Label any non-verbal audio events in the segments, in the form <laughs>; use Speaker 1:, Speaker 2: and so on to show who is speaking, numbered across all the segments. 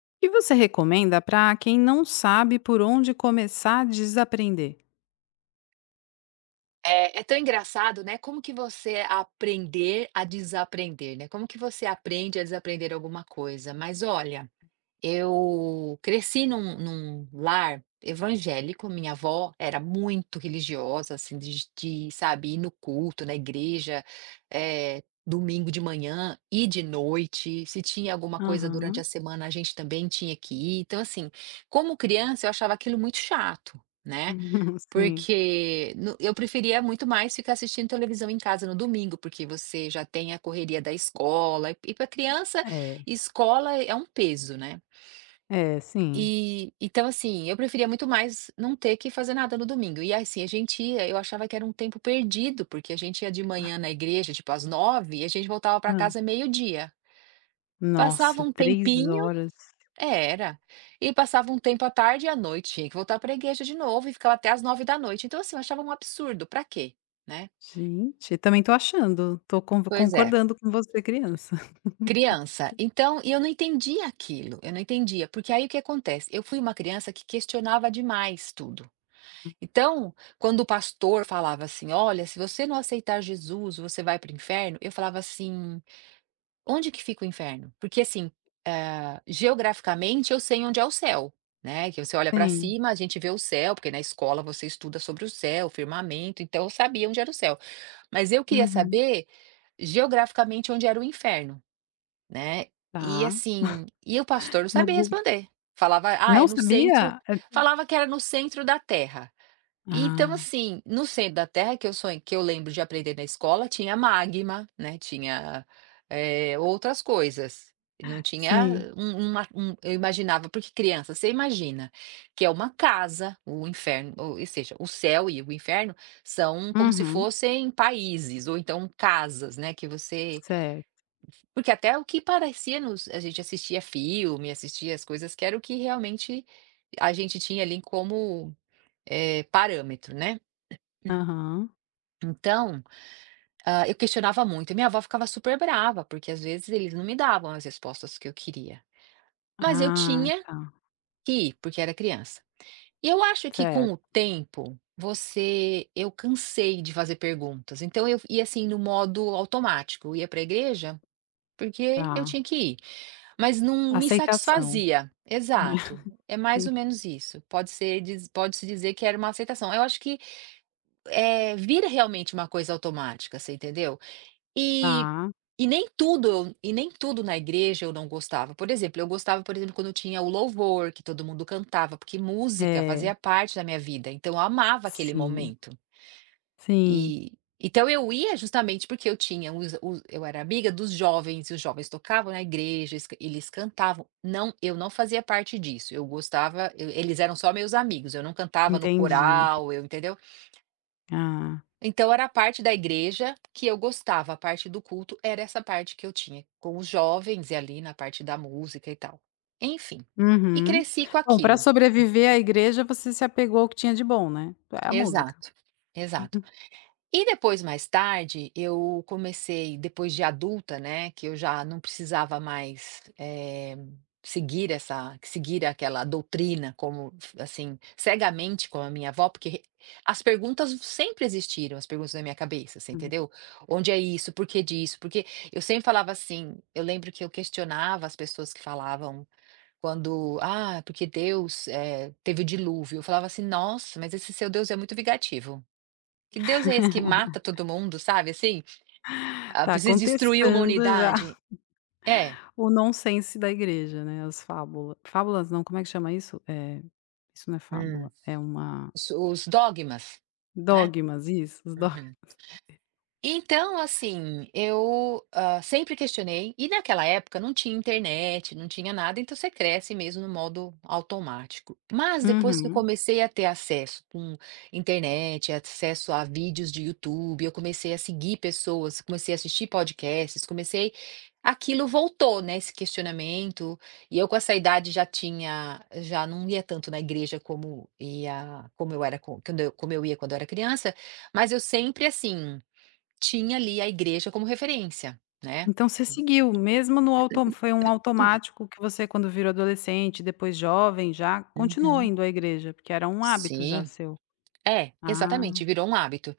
Speaker 1: O que você recomenda para quem não sabe por onde começar a desaprender?
Speaker 2: É tão engraçado, né, como que você aprender a desaprender, né? Como que você aprende a desaprender alguma coisa? Mas olha, eu cresci num lar evangélico, minha avó era muito religiosa, assim, sabe, ir no culto, na igreja, domingo de manhã e de noite, se tinha alguma coisa durante a
Speaker 1: Aham.
Speaker 2: semana, a gente também tinha que ir. Então, assim, como criança, eu achava aquilo muito chato, né?
Speaker 1: <laughs> Sim.
Speaker 2: Porque no eu preferia muito mais ficar assistindo televisão em casa no domingo, porque você já tem a correria da escola, e para criança,
Speaker 1: É,
Speaker 2: escola é um peso, né.
Speaker 1: é, sim.
Speaker 2: E então, assim, eu preferia muito mais não ter que fazer nada no domingo. E assim, a gente ia, eu achava que era um tempo perdido, porque a gente ia de manhã na igreja, tipo às 9h, e a gente voltava para
Speaker 1: Hã.
Speaker 2: casa meio-dia. Passava
Speaker 1: Nossa,
Speaker 2: um
Speaker 1: 3
Speaker 2: tempinho,
Speaker 1: horas.
Speaker 2: é, era. E passava um tempo à tarde e à noite, tinha que voltar para a igreja de novo e ficava até às 9h da noite. Então, assim, eu achava um absurdo, para quê, né?
Speaker 1: Gente, também tô achando, tô con
Speaker 2: Pois é.
Speaker 1: concordando com você criança. <laughs>
Speaker 2: Criança. Então, e eu não entendia aquilo, eu não entendia, porque aí o que acontece? Eu fui uma criança que questionava demais tudo. Então, quando o pastor falava assim: "Olha, se você não aceitar Jesus, você vai para o inferno", eu falava assim: onde que fica o inferno? Porque assim, geograficamente eu sei onde é o céu, né, que você olha para
Speaker 1: Sim.
Speaker 2: cima, a gente vê o céu, porque na escola você estuda sobre o céu, firmamento, então eu sabia onde era o céu. Mas eu queria
Speaker 1: Uhum.
Speaker 2: saber geograficamente onde era o inferno, né. E
Speaker 1: Tá.
Speaker 2: assim, e o pastor não
Speaker 1: No
Speaker 2: sabia
Speaker 1: Google
Speaker 2: responder. Falava: "Ah, é
Speaker 1: não
Speaker 2: no centro",
Speaker 1: sabia? É,
Speaker 2: falava que era no centro da terra. Então,
Speaker 1: ah,
Speaker 2: assim, no centro da terra que eu sonho que eu lembro de aprender na escola, tinha magma, né, tinha, outras coisas, não tinha
Speaker 1: sim.
Speaker 2: um uma um eu imaginava, porque criança, você imagina que é uma casa, o inferno, ou seja, o céu e o inferno são como se
Speaker 1: Uhum.
Speaker 2: fossem países ou então casas, né, que você
Speaker 1: Certo.
Speaker 2: porque até o que parecia nos a gente assistia filme, assistia as coisas que era o que realmente a gente tinha ali como, parâmetro, né.
Speaker 1: Aham.
Speaker 2: Então, eu questionava muito, e minha avó ficava super brava, porque às vezes eles não me davam as respostas que eu queria. Mas eu
Speaker 1: Ah,
Speaker 2: tinha
Speaker 1: tá.
Speaker 2: que ir, porque era criança. E eu acho que com o
Speaker 1: Certo,
Speaker 2: tempo, você, eu cansei de fazer perguntas. Então eu ia assim no modo automático, eu ia para a igreja porque eu
Speaker 1: tá.
Speaker 2: tinha que ir, mas não me
Speaker 1: Aceitação.
Speaker 2: satisfazia. Exato,
Speaker 1: <laughs>
Speaker 2: é mais
Speaker 1: Sim.
Speaker 2: ou menos isso. Pode ser, pode-se dizer que era uma aceitação. Eu acho que vira realmente uma coisa automática, você entendeu? E
Speaker 1: Tá.
Speaker 2: e nem tudo na igreja eu não gostava. Por exemplo, eu gostava, por exemplo, quando tinha o louvor, que todo mundo cantava, porque música
Speaker 1: É.
Speaker 2: fazia parte da minha vida, então eu amava aquele
Speaker 1: Sim,
Speaker 2: momento.
Speaker 1: sim,
Speaker 2: E então eu ia justamente porque eu tinha os eu era amiga dos jovens, e os jovens tocavam na igreja, eles cantavam. Não, eu não fazia parte disso, eu gostava eu eles eram só meus amigos, eu não cantava no
Speaker 1: entendi, enten
Speaker 2: coral, eu entendeu?
Speaker 1: ah,
Speaker 2: Então era a parte da igreja que eu gostava, a parte do culto era essa parte que eu tinha com os jovens e ali na parte da música e tal. Enfim, e
Speaker 1: uhum.
Speaker 2: cresci com
Speaker 1: Bom, para
Speaker 2: aquilo.
Speaker 1: sobreviver à igreja, você se apegou ao que tinha de bom, né? É a música.
Speaker 2: Exato, exato. E depois, mais tarde, eu comecei, depois de adulta, né, que eu já não precisava mais seguir essa, seguir aquela doutrina, como assim, cegamente com a minha avó, as perguntas sempre existiram, as perguntas na minha cabeça, você
Speaker 1: Hum,
Speaker 2: entendeu? Onde é isso? Por que disso? Porque eu sempre falava assim, eu lembro que eu questionava as pessoas que falavam. Quando, porque Deus teve o dilúvio, eu falava assim, nossa, mas esse seu Deus é muito vingativo. Que Deus é esse que mata todo mundo, sabe, assim,
Speaker 1: tá
Speaker 2: precisa destruir uma
Speaker 1: contestando já
Speaker 2: unidade?
Speaker 1: <laughs>
Speaker 2: É.
Speaker 1: o nonsense da igreja, né, as fábulas, fábulas não, como é que chama isso? É, isso não é
Speaker 2: Hum.
Speaker 1: fábula, é uma
Speaker 2: Os dogmas, né.
Speaker 1: dogmas, isso, os dogmas.
Speaker 2: Uhum. Então, assim, eu, sempre questionei, e naquela época não tinha internet, não tinha nada, então você cresce mesmo no modo automático. Mas depois que eu
Speaker 1: Uhum.
Speaker 2: comecei a ter acesso com internet, acesso a vídeos de YouTube, eu comecei a seguir pessoas, comecei a assistir podcasts, comecei aquilo voltou, né, esse questionamento, e eu com essa idade já não ia tanto na igreja como eu ia quando eu era criança, mas eu sempre assim tinha ali a igreja como referência, né.
Speaker 1: Então você seguiu, mesmo no auto, foi um automático que você, quando virou adolescente, depois jovem já, continuou
Speaker 2: Uhum.
Speaker 1: indo à igreja, porque era um hábito já
Speaker 2: Sim.
Speaker 1: seu?
Speaker 2: É,
Speaker 1: Ah,
Speaker 2: exatamente, virou um hábito.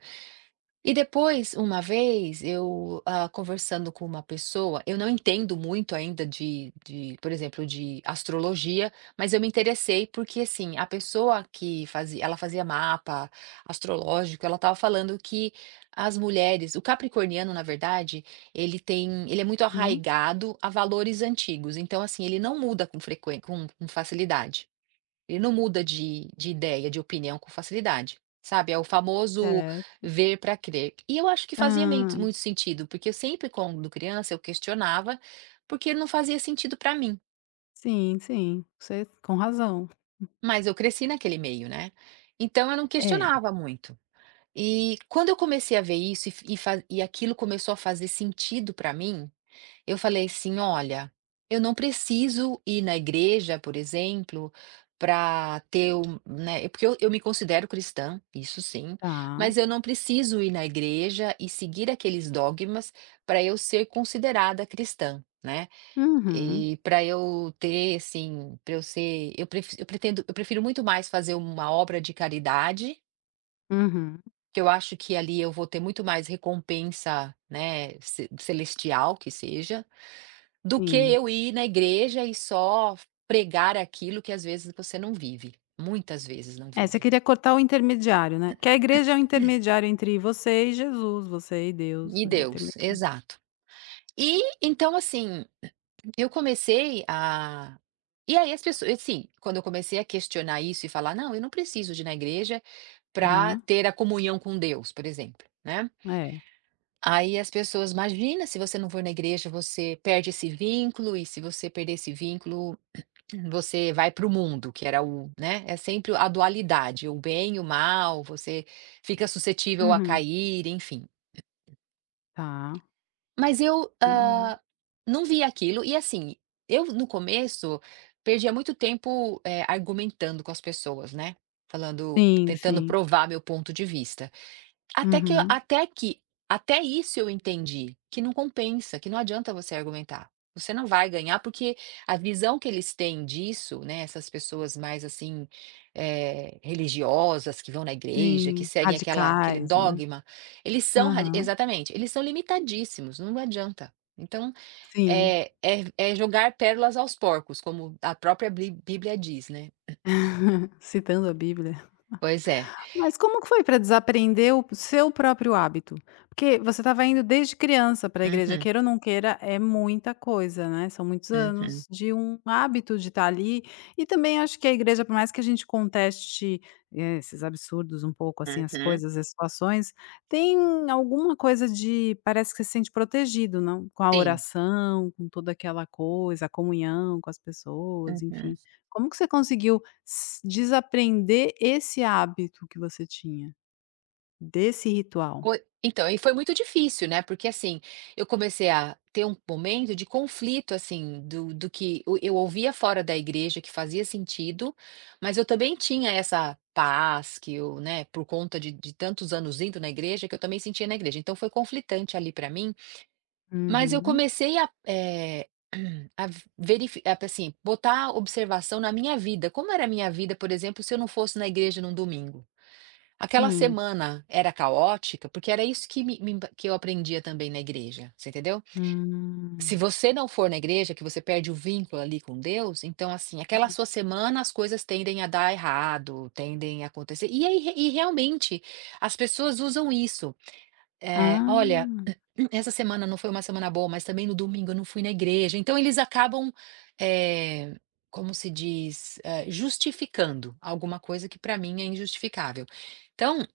Speaker 2: E depois, uma vez, eu, conversando com uma pessoa, eu não entendo muito ainda por exemplo, de astrologia, mas eu me interessei porque, assim, a pessoa que fazia, ela fazia mapa astrológico, ela estava falando que as mulheres, o capricorniano, na verdade, ele tem, ele é muito
Speaker 1: uhum,
Speaker 2: arraigado a valores antigos, então, assim, ele não muda com facilidade. Ele não muda de ideia, de opinião, com facilidade, sabe, é o famoso
Speaker 1: certo.
Speaker 2: ver para crer. E eu acho que fazia
Speaker 1: Hã,
Speaker 2: mento muito sentido, porque eu sempre quando criança eu questionava, porque não fazia sentido para mim,
Speaker 1: sim, sim, você com razão.
Speaker 2: mas eu cresci naquele meio, né, então eu não
Speaker 1: É,
Speaker 2: questionava muito. E quando eu comecei a ver isso e f e fa e aquilo começou a fazer sentido para mim, eu falei assim: "Olha, eu não preciso ir na igreja, por exemplo, para ter um", né, porque eu me considero cristã, isso sim,
Speaker 1: tá.
Speaker 2: mas eu não preciso ir na igreja e seguir aqueles dogmas para eu ser considerada cristã, né,
Speaker 1: Uhum,
Speaker 2: e para eu ter, assim, para eu ser eu prefiro muito mais fazer uma obra de caridade,
Speaker 1: uhum,
Speaker 2: que eu acho que ali eu vou ter muito mais recompensa, né, ce celestial que seja, do que
Speaker 1: sim.
Speaker 2: eu ir na igreja e só pregar aquilo que às vezes você não vive, muitas vezes não
Speaker 1: É, você
Speaker 2: vive.
Speaker 1: queria cortar o intermediário, né, porque a igreja é o intermediário entre você e Jesus, você e Deus,
Speaker 2: E
Speaker 1: é o
Speaker 2: Deus,
Speaker 1: intermediário.
Speaker 2: exato. E então assim, eu comecei a e aí as pessoas assim, quando eu comecei a questionar isso e falar: "Não, eu não preciso de ir na igreja para
Speaker 1: Aham,
Speaker 2: ter a comunhão com Deus", por exemplo, né.
Speaker 1: é.
Speaker 2: Aí as pessoas: "Imagina, se você não for na igreja, você perde esse vínculo, e se você perder esse vínculo, você vai para o mundo", que era o né, é sempre a dualidade, o bem e o mal, você fica suscetível a
Speaker 1: Uhum,
Speaker 2: cair, enfim.
Speaker 1: tá.
Speaker 2: Mas eu,
Speaker 1: E-
Speaker 2: não via aquilo, e assim, eu no começo perdia muito tempo, argumentando com as pessoas, né, falando,
Speaker 1: sim,
Speaker 2: tentando
Speaker 1: sim.
Speaker 2: provar meu ponto de vista. Até que eu-
Speaker 1: Uhum.
Speaker 2: até que até isso eu entendi, que não compensa, que não adianta você argumentar. Você não vai ganhar, porque a visão que eles têm disso, né, essas pessoas mais assim, religiosas, que vão na igreja, que
Speaker 1: Sim,
Speaker 2: seguem aquela aquele
Speaker 1: radicais, né.
Speaker 2: dogma, eles são radi
Speaker 1: Aham,
Speaker 2: exatamente, eles são limitadíssimos, não adianta. Então,
Speaker 1: sim,
Speaker 2: é jogar pérolas aos porcos, como a própria bli Bíblia diz, né.
Speaker 1: <laughs> citando a Bíblia.
Speaker 2: Pois é.
Speaker 1: Mas como que foi para desaprender o seu próprio hábito? Porque você estava indo desde criança para a igreja,
Speaker 2: Uhum,
Speaker 1: queira ou não queira, é muita coisa, né, são muitos
Speaker 2: uhum,
Speaker 1: anos de um hábito de estar ali, e também acho que a igreja, por mais que a gente conteste, esses absurdos um pouco, assim, as
Speaker 2: uhum.
Speaker 1: coisas, as situações, tem alguma coisa de, parece que você se sente protegido, não? Com a
Speaker 2: Sim,
Speaker 1: oração, com toda aquela coisa, a comunhão com as pessoas,
Speaker 2: uhum.
Speaker 1: enfim. Como que você conseguiu S desaprender esse hábito que você tinha, desse ritual.
Speaker 2: Foi então, e foi muito difícil, né, porque assim, eu comecei a ter um momento de conflito, assim, do que eu ouvia fora da igreja que fazia sentido, mas eu também tinha essa paz que eu, né, por conta de tantos anos indo na igreja, que eu também sentia na igreja, então foi conflitante ali para mim, mas eu
Speaker 1: Uhum.
Speaker 2: comecei a, <clears throat> a verifi assim, botar observação na minha vida, como era a minha vida, por exemplo, se eu não fosse na igreja num domingo? Aquela
Speaker 1: Sim.
Speaker 2: semana era caótica, porque era isso que me me que eu aprendia também na igreja, você entendeu? Se
Speaker 1: Hum.
Speaker 2: você não for na igreja, que você perde o vínculo ali com Deus, então, assim, aquela sua semana as coisas tendem a dar errado, tendem a acontecer, e aí e realmente as pessoas usam isso, "Olha,
Speaker 1: Ah,
Speaker 2: <clears throat> essa semana não foi uma semana boa, mas também no domingo eu não fui na igreja", então eles acabam, eh, como se diz, justificando alguma coisa que para mim é injustificável. Então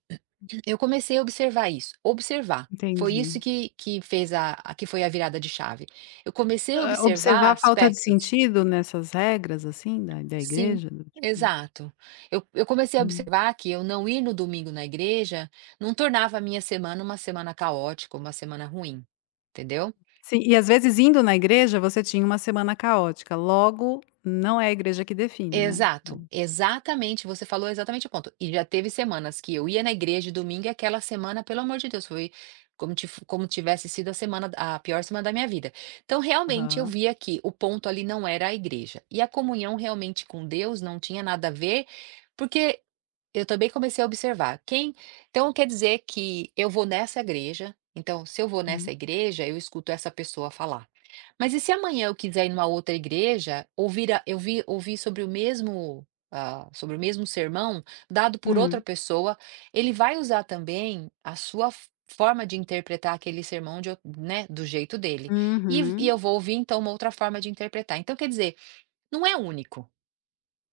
Speaker 2: eu comecei a observar isso, observar. Foi isso
Speaker 1: entendi.
Speaker 2: que fez a que foi a virada de chave. Eu comecei a
Speaker 1: Hã,
Speaker 2: observar
Speaker 1: observar a falta de
Speaker 2: aspectos.
Speaker 1: sentido nessas regras, assim, da
Speaker 2: Sim,
Speaker 1: igreja, do tipo.
Speaker 2: exato. Eu comecei a
Speaker 1: Hum.
Speaker 2: observar que eu não ir no domingo na igreja não tornava a minha semana uma semana caótica, uma semana ruim, entendeu?
Speaker 1: Sim, e às vezes indo na igreja você tinha uma semana caótica, logo não é a igreja que define, né.
Speaker 2: Exato,
Speaker 1: Pronto.
Speaker 2: exatamente, você falou exatamente o ponto. E já teve semanas que eu ia na igreja de domingo e aquela semana, pelo amor de Deus, foi como tivesse sido a pior semana da minha vida. Então, realmente, eu
Speaker 1: Aham.
Speaker 2: via que o ponto ali não era a igreja. E a comunhão realmente com Deus não tinha nada a ver, porque eu também comecei a observar quem então quer dizer que eu vou nessa igreja, então se eu vou nessa
Speaker 1: Uhum.
Speaker 2: igreja, eu escuto essa pessoa falar. Mas e se amanhã eu quiser ir numa outra igreja, ouvir a eu vi ouvir sobre o mesmo, sobre o mesmo sermão dado por outra
Speaker 1: Hum.
Speaker 2: pessoa, ele vai usar também a sua f forma de interpretar aquele sermão de ou né, do jeito dele. E
Speaker 1: Uhum.
Speaker 2: eu vou ouvir então uma outra forma de interpretar. Então quer dizer, não é único.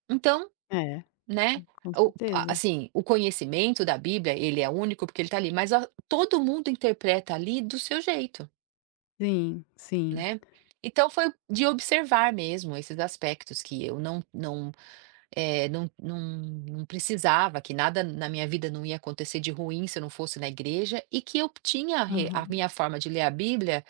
Speaker 2: Então
Speaker 1: É,
Speaker 2: né,
Speaker 1: com
Speaker 2: o a
Speaker 1: certeza.
Speaker 2: assim, o conhecimento da Bíblia, ele é único porque ele está ali, mas a todo mundo interpreta ali do seu jeito,
Speaker 1: Sim, sim.
Speaker 2: né. Então foi de observar mesmo esses aspectos que eu eh, não não não precisava, que nada na minha vida não ia acontecer de ruim se eu não fosse na igreja e que eu tinha a
Speaker 1: Aham,
Speaker 2: minha forma de ler a Bíblia,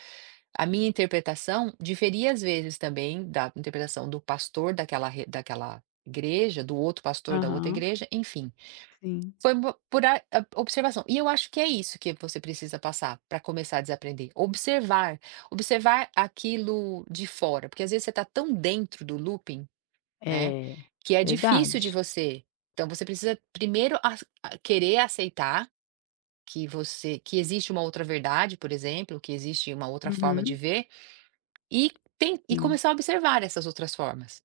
Speaker 2: a minha interpretação diferia às vezes também da interpretação do pastor daquela igreja, do outro pastor da outra
Speaker 1: aham.
Speaker 2: igreja, enfim.
Speaker 1: Sim.
Speaker 2: Foi bo por a observação. E eu acho que é isso que você precisa passar para começar a desaprender. Observar, observar aquilo de fora, porque às vezes você está tão dentro do looping, né,
Speaker 1: É,
Speaker 2: que é difícil
Speaker 1: verdade.
Speaker 2: de você então você precisa primeiro ace a querer aceitar que existe uma outra verdade, por exemplo, que existe uma outra forma de
Speaker 1: Uhum,
Speaker 2: ver, e tem e
Speaker 1: sim.
Speaker 2: começar a observar essas outras formas,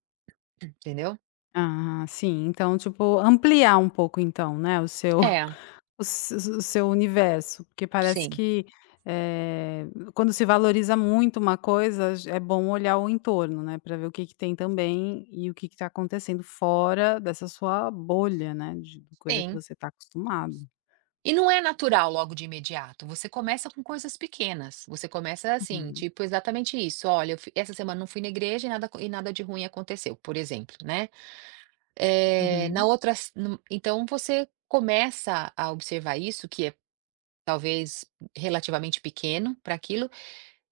Speaker 2: entendeu?
Speaker 1: Ah, sim, então, tipo, ampliar um pouco então, né, o seu <laughs>
Speaker 2: É,
Speaker 1: o se o seu universo, porque parece
Speaker 2: sim,
Speaker 1: que, eh, quando se valoriza muito uma coisa, j é bom olhar o entorno, né, para ver o que que tem também e o que que tá acontecendo fora dessa sua bolha, né, de coisa que
Speaker 2: sim.
Speaker 1: você está acostumado.
Speaker 2: E não é natural logo de imediato, você começa com coisas pequenas, você começa assim,
Speaker 1: Uhum,
Speaker 2: tipo exatamente isso, "Olha, eu fui essa semana não fui na igreja e nada co- e nada de ruim aconteceu", por exemplo, né. Na
Speaker 1: uhum.
Speaker 2: outra s num então você começa a observar isso, que é talvez relativamente pequeno para aquilo,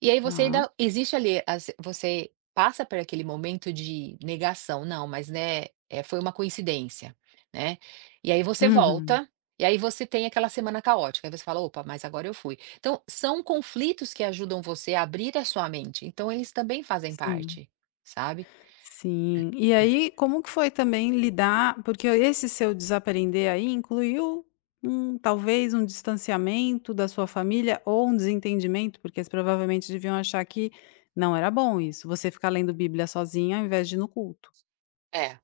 Speaker 2: e aí você
Speaker 1: Tá.
Speaker 2: ainda existe ali as você passa por aquele momento de negação, não, mas, né, foi uma coincidência, né. E aí você
Speaker 1: Uhum,
Speaker 2: volta, e aí você tem aquela semana caótica, aí você fala: "Opa, mas agora eu fui". Então são conflitos que ajudam você a abrir a sua mente, então eles também fazem
Speaker 1: sim.
Speaker 2: parte, sabe.
Speaker 1: Sim. E aí, como que foi também lidar, porque esse seu desaprender aí incluiu um, talvez um distanciamento da sua família ou um desentendimento, porque eles provavelmente deviam achar que não era bom isso, você ficar lendo bíblia sozinha ao invés de ir no culto.
Speaker 2: É.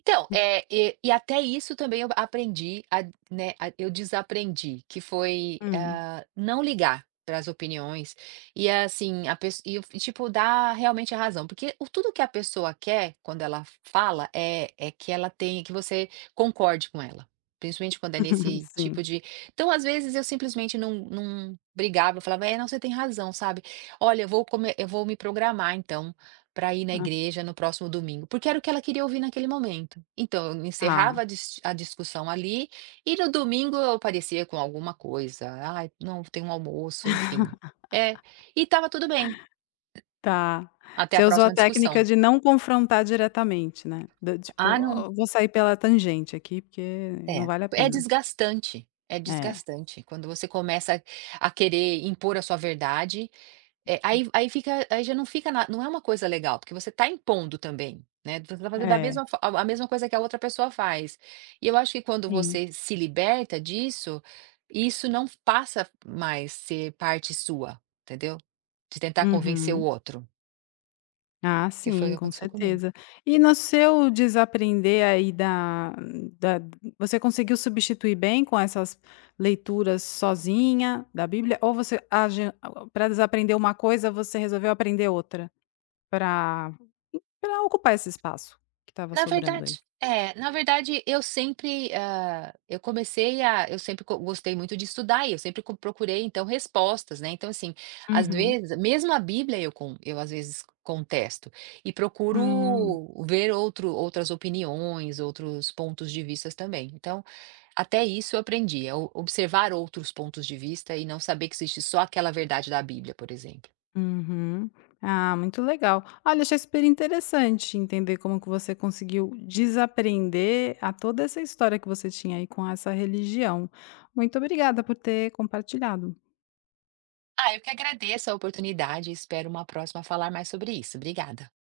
Speaker 2: Então, até isso também eu aprendi a né, a eu desaprendi, que foi,
Speaker 1: Hum,
Speaker 2: ah, não ligar para as opiniões e, assim, a pessoa e eu e tipo, dar realmente a razão, porque o tudo que a pessoa quer quando ela fala é que ela tem que você concorde com ela, principalmente quando é
Speaker 1: <laughs>
Speaker 2: nesse
Speaker 1: sim.
Speaker 2: tipo de então, às vezes, eu simplesmente não brigava, eu falava: "É, não, você tem razão, sabe? Olha, eu vou comer, eu vou me programar então" para ir na igreja no próximo domingo, porque era o que ela queria ouvir naquele momento. Então eu encerrava
Speaker 1: Ah,
Speaker 2: a discussão ali, e no domingo eu aparecia com alguma coisa, "Ai, não, tem um almoço", enfim. É, e estava tudo bem,
Speaker 1: tá.
Speaker 2: até a
Speaker 1: Você usou a
Speaker 2: próxima
Speaker 1: técnica
Speaker 2: discussão.
Speaker 1: de não confrontar diretamente, né, do tipo:
Speaker 2: Ah não,
Speaker 1: "Ó, vou sair pela tangente aqui, porque não
Speaker 2: é,
Speaker 1: vale a pena".
Speaker 2: é
Speaker 1: É.
Speaker 2: desgastante quando você começa a querer impor a sua verdade. É, aí fica aí já não fica na não é uma coisa legal, porque você está impondo também, né, você está fazendo a
Speaker 1: É,
Speaker 2: mesma fo a mesma coisa que a outra pessoa faz. E eu acho que quando
Speaker 1: sim.
Speaker 2: você se liberta disso, isso não passa mais ser parte sua, entendeu? De tentar convencer o
Speaker 1: Uhum.
Speaker 2: outro,
Speaker 1: Ah,
Speaker 2: que foi o
Speaker 1: sim,
Speaker 2: que
Speaker 1: com
Speaker 2: aconteceu comigo.
Speaker 1: certeza. E no seu desaprender aí da você conseguiu substituir bem com essas leituras sozinha da Bíblia, ou você, para desaprender uma coisa, você resolveu aprender outra, para para ocupar esse espaço que estava sobrando aí?
Speaker 2: Na verdade eu sempre, hã, eu comecei a eu sempre go gostei muito de estudar e eu sempre co procurei então respostas, né, então assim, às
Speaker 1: Uhum.
Speaker 2: vezes mesmo a Bíblia eu às vezes contesto e
Speaker 1: Hum.
Speaker 2: procuro ver outro outras opiniões, outros pontos de vistas também. Então, até isso eu aprendi, a o observar outros pontos de vista e não saber que existe só aquela verdade da Bíblia, por exemplo.
Speaker 1: Uhum. Ah, muito legal. Olha, achei super interessante entender como que você conseguiu desaprender a toda essa história que você tinha aí com essa religião. Muito obrigada por ter compartilhado.
Speaker 2: Ah, eu que agradeço a oportunidade e espero uma próxima falar mais sobre isso. Obrigada.